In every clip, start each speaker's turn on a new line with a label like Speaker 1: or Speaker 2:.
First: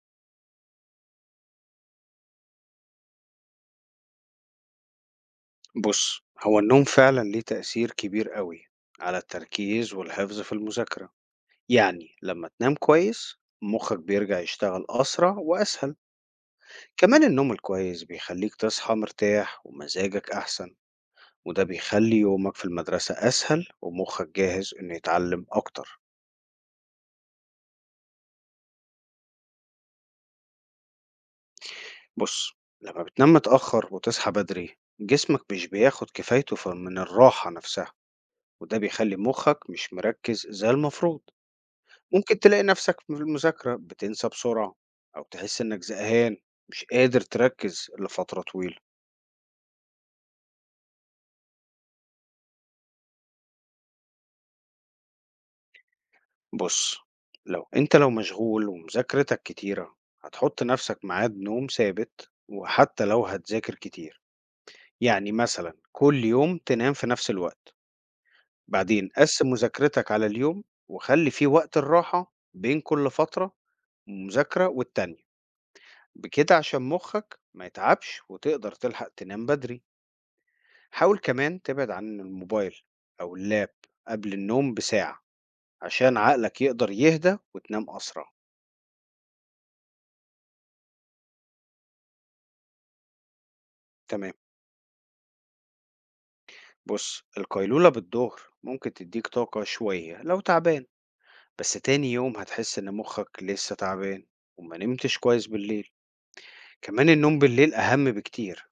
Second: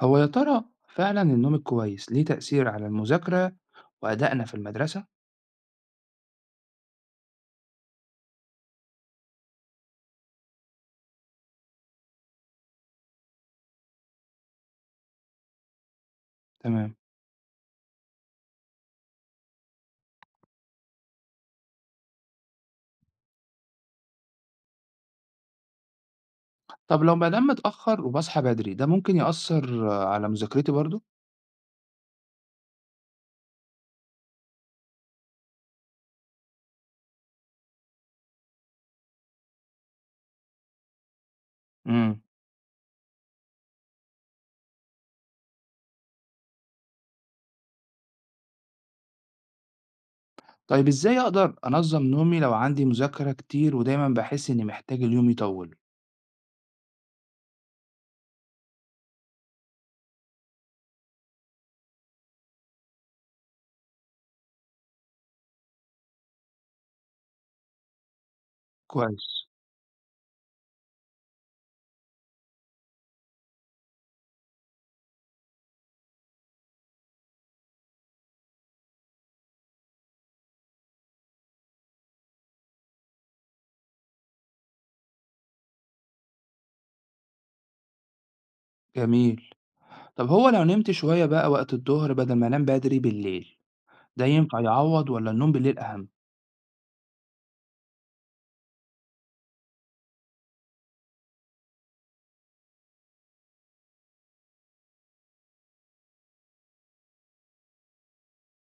Speaker 1: هو يا ترى فعلا النوم الكويس ليه تأثير على المذاكرة وأدائنا في المدرسة؟
Speaker 2: بص، هو النوم فعلا ليه تأثير كبير قوي على التركيز والحفظ في المذاكرة. يعني لما تنام كويس مخك بيرجع يشتغل أسرع وأسهل.
Speaker 1: تمام.
Speaker 2: كمان النوم الكويس بيخليك تصحى مرتاح ومزاجك أحسن، وده بيخلي يومك في المدرسة أسهل ومخك جاهز إنه يتعلم أكتر.
Speaker 1: طب لو بنام متأخر وبصحى بدري ده ممكن يأثر على مذاكرتي برضو؟
Speaker 2: بص، لما بتنام متأخر وتصحى بدري جسمك مش بياخد كفايته من الراحة نفسها، وده بيخلي مخك مش مركز زي المفروض.
Speaker 1: امم.
Speaker 2: ممكن تلاقي نفسك في المذاكرة بتنسى بسرعة، أو تحس إنك زهقان مش قادر تركز لفترة طويلة.
Speaker 1: طيب إزاي أقدر أنظم نومي لو عندي مذاكرة كتير ودايما بحس إني محتاج اليوم يطول؟
Speaker 2: بص، لو أنت لو مشغول ومذاكرتك كتيرة هتحط نفسك ميعاد نوم ثابت، وحتى لو هتذاكر كتير، يعني مثلا كل يوم تنام في نفس الوقت. بعدين
Speaker 1: كويس.
Speaker 2: قسم مذاكرتك على اليوم وخلي فيه وقت الراحة بين كل فترة مذاكرة والتانية، بكده عشان مخك ما يتعبش وتقدر تلحق تنام بدري. حاول كمان تبعد عن الموبايل أو اللاب قبل النوم بساعة، عشان عقلك يقدر يهدى وتنام أسرع.
Speaker 1: جميل. طب هو لو نمت شوية بقى وقت الظهر بدل ما أنام بدري بالليل ده
Speaker 2: تمام.
Speaker 1: ينفع يعوض ولا النوم بالليل أهم؟
Speaker 2: بص، القيلولة بالظهر ممكن تديك طاقة شوية لو تعبان، بس تاني يوم هتحس إن مخك لسه تعبان وما نمتش كويس بالليل. كمان النوم بالليل أهم بكتير،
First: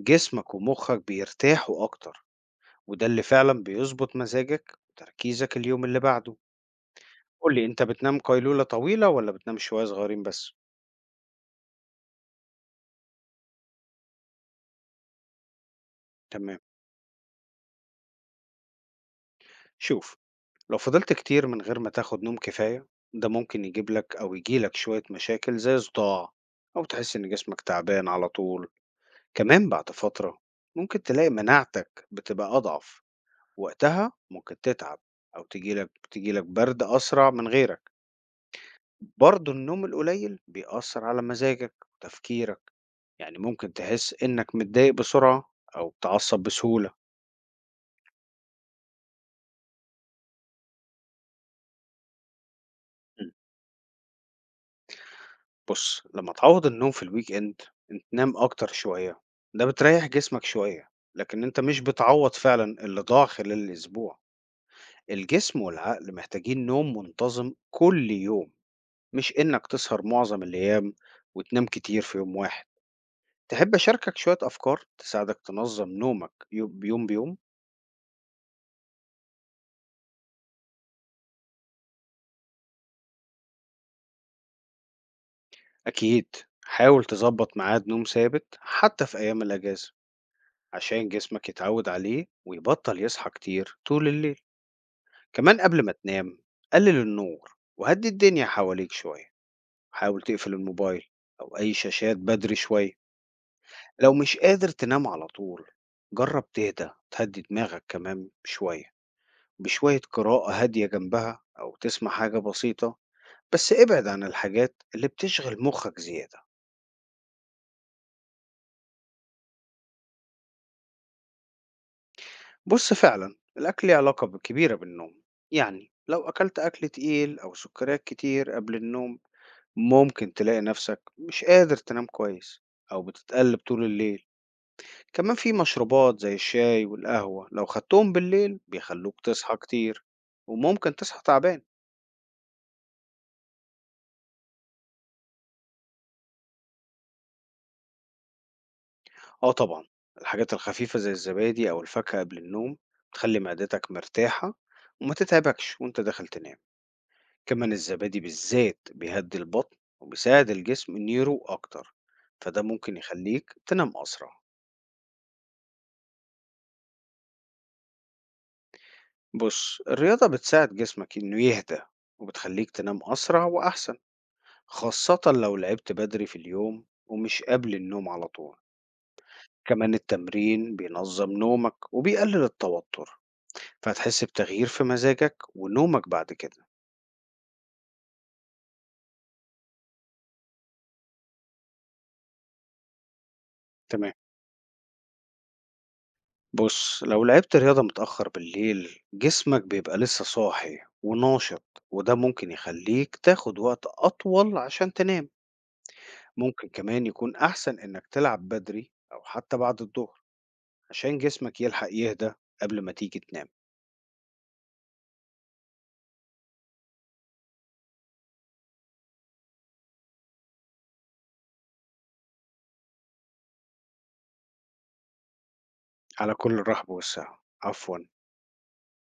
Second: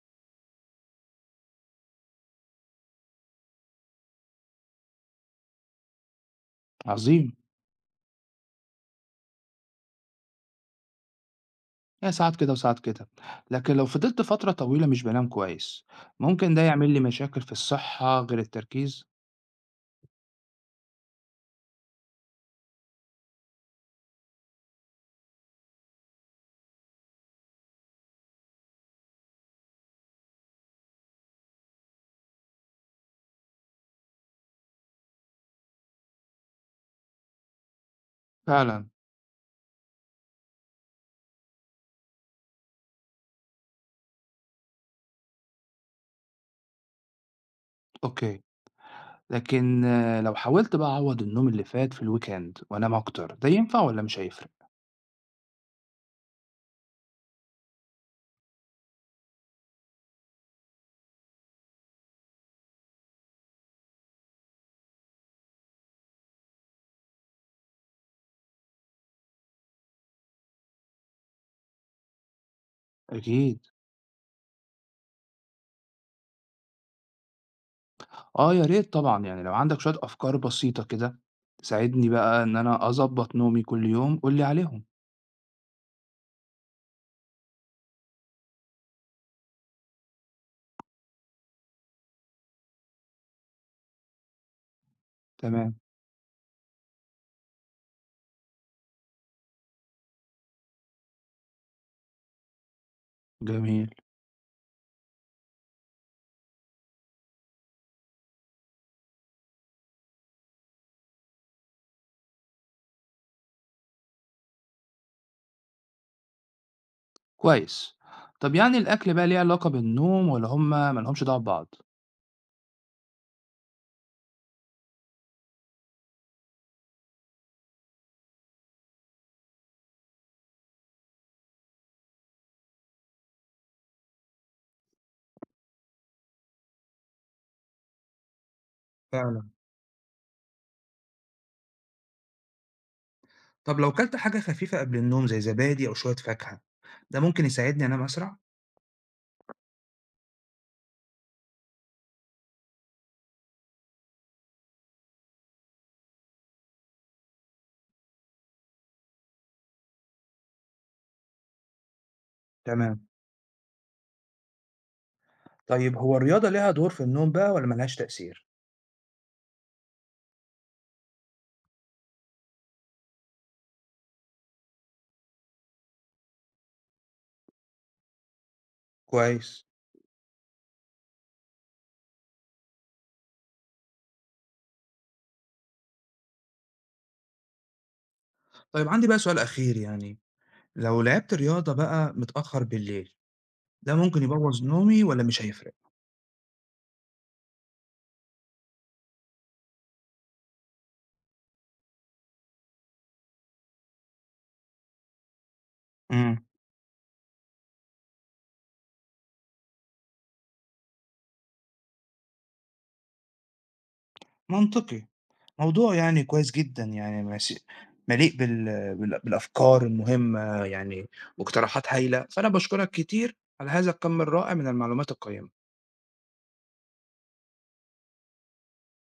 Speaker 2: جسمك ومخك بيرتاحوا أكتر، وده اللي فعلا بيظبط مزاجك وتركيزك اليوم اللي بعده.
Speaker 1: عظيم.
Speaker 2: قولي أنت بتنام قيلولة طويلة ولا بتنام شوية صغيرين بس؟
Speaker 1: هي ساعات كده وساعات كده، لكن لو فضلت فترة طويلة مش بنام كويس ممكن
Speaker 2: تمام.
Speaker 1: ده يعمل لي مشاكل في الصحة غير التركيز.
Speaker 2: شوف، لو فضلت كتير من غير ما تاخد نوم كفاية، ده ممكن يجيب لك أو يجيلك شوية مشاكل زي صداع، أو تحس إن جسمك تعبان على طول. كمان بعد فترة ممكن تلاقي مناعتك بتبقى أضعف، وقتها ممكن تتعب أو تجيلك برد أسرع من غيرك.
Speaker 1: فعلا.
Speaker 2: برضه النوم القليل بيأثر على مزاجك وتفكيرك، يعني ممكن تحس إنك متضايق بسرعة أو بتعصب بسهولة.
Speaker 1: أوكي. لكن لو حاولت بقى أعوض النوم اللي فات في الويكند وأنام أكتر ده ينفع ولا مش هيفرق؟
Speaker 2: بُص، لمّا تعوّض النوم في الweekend إن تنام أكتر شوية، ده بتريّح جسمك شوية، لكن أنت مش بتعوّض فعلًا اللي ضاع خلال الأسبوع. الجسم والعقل محتاجين نوم منتظم كل يوم، مش إنك تسهر معظم الأيام وتنام كتير في يوم واحد.
Speaker 1: أكيد.
Speaker 2: تحب أشاركك شوية أفكار تساعدك تنظم نومك يوم بيوم؟
Speaker 1: آه يا ريت طبعا، يعني لو عندك شوية أفكار بسيطة كده تساعدني بقى إن أنا أظبط نومي كل يوم قولي عليهم.
Speaker 2: أكيد، حاول تضبط ميعاد نوم ثابت حتى في أيام الأجازة، عشان جسمك يتعود عليه ويبطل يصحى كتير طول الليل. كمان
Speaker 1: تمام.
Speaker 2: قبل ما تنام قلل النور وهدي الدنيا حواليك شوية. حاول تقفل الموبايل أو أي شاشات بدري شوية.
Speaker 1: جميل.
Speaker 2: لو مش قادر تنام على طول، جرب تهدي دماغك كمان شوية، بشوية قراءة هادية جنبها أو تسمع حاجة بسيطة، بس ابعد عن الحاجات اللي بتشغل مخك زيادة.
Speaker 1: كويس. طب يعني الأكل بقى ليه علاقة بالنوم ولا هما ملهمش دعوة ببعض؟
Speaker 2: بص، فعلا الأكل ليه علاقة كبيرة بالنوم. يعني لو أكلت أكل تقيل أو سكريات كتير قبل النوم، ممكن تلاقي نفسك مش قادر تنام كويس أو بتتقلب طول الليل. كمان في مشروبات زي الشاي والقهوة لو خدتهم بالليل بيخلوك
Speaker 1: فعلا.
Speaker 2: تصحى كتير، وممكن تصحى تعبان.
Speaker 1: طب لو كلت حاجة خفيفة قبل النوم زي زبادي أو شوية فاكهة ده ممكن يساعدني أنام أسرع؟
Speaker 2: اه طبعا، الحاجات الخفيفة زي الزبادي أو الفاكهة قبل النوم بتخلي معدتك مرتاحة وما تتعبكش وانت داخل تنام. كمان الزبادي بالذات بيهدي البطن وبيساعد الجسم انه يروق أكتر، فده ممكن
Speaker 1: تمام.
Speaker 2: يخليك تنام أسرع.
Speaker 1: طيب هو الرياضة ليها دور في النوم بقى ولا ملهاش تأثير؟
Speaker 2: بص، الرياضة بتساعد جسمك إنه يهدى وبتخليك تنام أسرع وأحسن، خاصة لو لعبت بدري في اليوم ومش قبل النوم على طول.
Speaker 1: كويس.
Speaker 2: كمان التمرين بينظم نومك وبيقلل التوتر، فهتحس بتغيير في مزاجك ونومك بعد كده.
Speaker 1: طيب عندي بقى سؤال أخير، يعني لو لعبت رياضة بقى متأخر بالليل ده
Speaker 2: تمام.
Speaker 1: ممكن يبوظ نومي ولا مش هيفرق؟
Speaker 2: بص، لو لعبت رياضة متأخر بالليل جسمك بيبقى لسه صاحي وناشط، وده ممكن يخليك تاخد وقت أطول عشان تنام.
Speaker 1: امم.
Speaker 2: ممكن كمان يكون أحسن إنك تلعب بدري أو حتى بعد الظهر، عشان جسمك يلحق يهدى قبل ما تيجي تنام.
Speaker 1: منطقي. موضوع يعني كويس جدا، يعني مليء بالأفكار المهمة يعني، واقتراحات هايلة فأنا بشكرك كتير على هذا الكم الرائع من المعلومات القيمة.
Speaker 2: على كل الرحب والسعة، عفوا.